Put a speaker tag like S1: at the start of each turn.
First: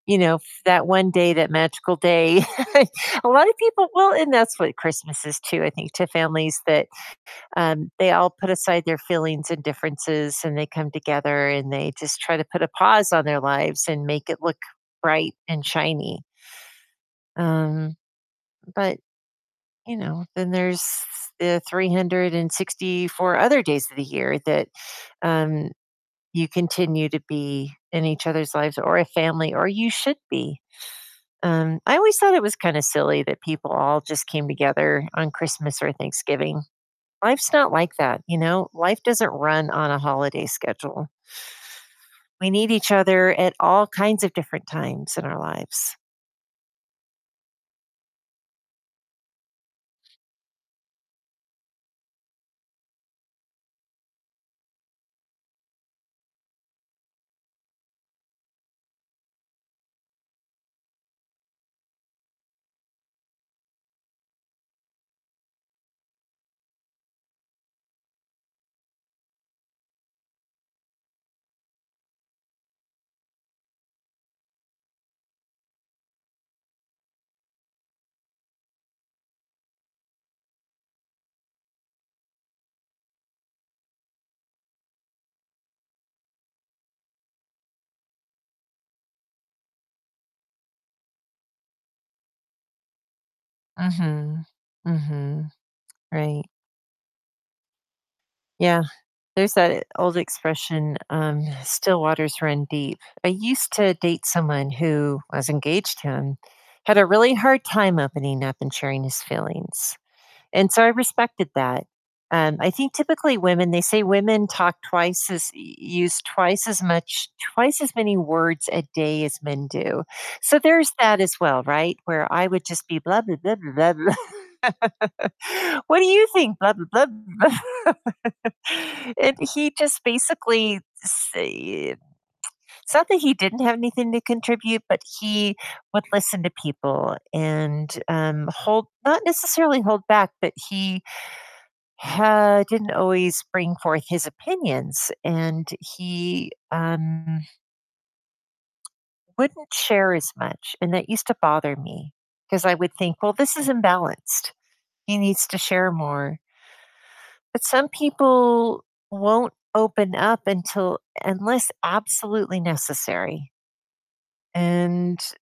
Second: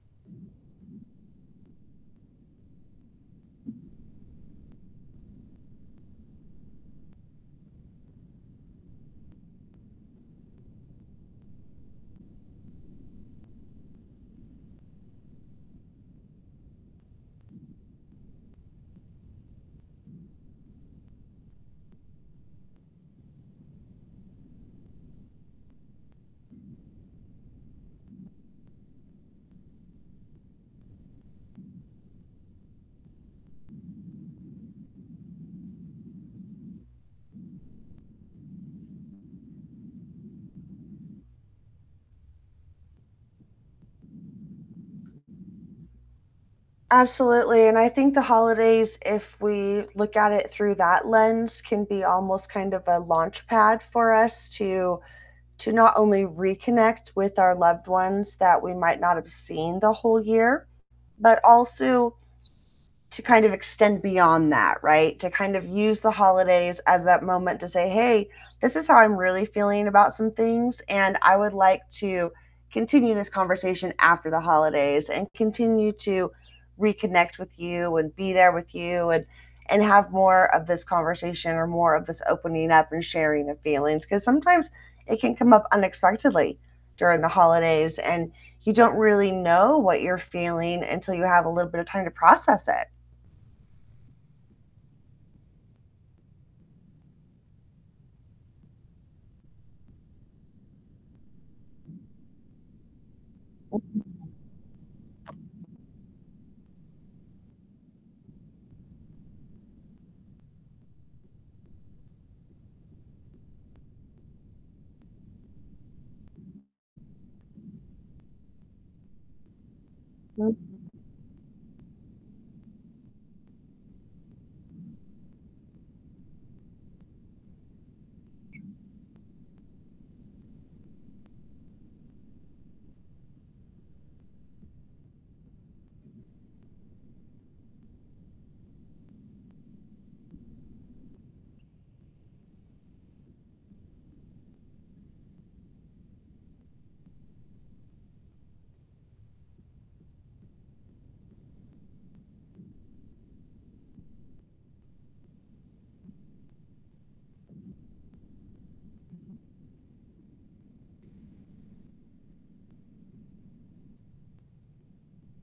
S1: You know, f that one day, that magical day I A lot of people well, and that's what Christmas is too, I think, to families that, um, they all put aside their feelings, and differences, and they come together, and they just try to put a pause on their lives, and make it look bright and shiny. Um, but, you know, then there's the 364 other days of the year that, um, you continue to be in each other's lives, or a family, or you should be, um, I always thought it was kinda silly that people all just came together on Christmas or Thanksgiving, life's not like that, you know? Life doesn't run on a holiday schedule. We need each other at all kinds of different times in our lives.
S2: Absolutely, and I think the holidays, if we look at it through that lens, can be almost kind of a launchpad for us to to not only reconnect with our loved ones that we might not have seen the whole year, but also to kind of extend beyond that, right? To kind of use the holidays as that moment to say, "Hey, this is how I'm really feeling about some things, and I would like to continue this conversation after the holidays, and continue to reconnect with you, and be there with you, and and have more of this conversation or more of this opening up and sharing of feelings," 'cause sometimes it can come up unexpectedly during the holidays, and you don't really know what you're feeling until you have a little bit of time to process it.
S1: Mhm. Mhm. Right. Yeah, there's that old expression, um, "Still waters run deep." I used to date someone who- I was
S2: [unintelligible]
S1: engaged to him- had a really hard time opening up and sharing his feelings, and so I respected that, um, I think typically women, they say women talk twice as u use twice as much twice as many words a day as men do, so
S2: [unintelligible]
S1: there's that as well, right? Where I would just be blah, blah, blah, blah, blah. "What do you think? Blah, blah, blah, blah," and he just basically say it It's not that he didn't have anything to contribute, but he would listen to people, and, um, hold not necessarily hold back, but he ha didn't always bring forth his opinions, and he, um wouldn't share as much, and that used to bother me, 'cause I would think, "Well, this is imbalanced, he needs to share more." But some people won't open up until unless absolutely necessary and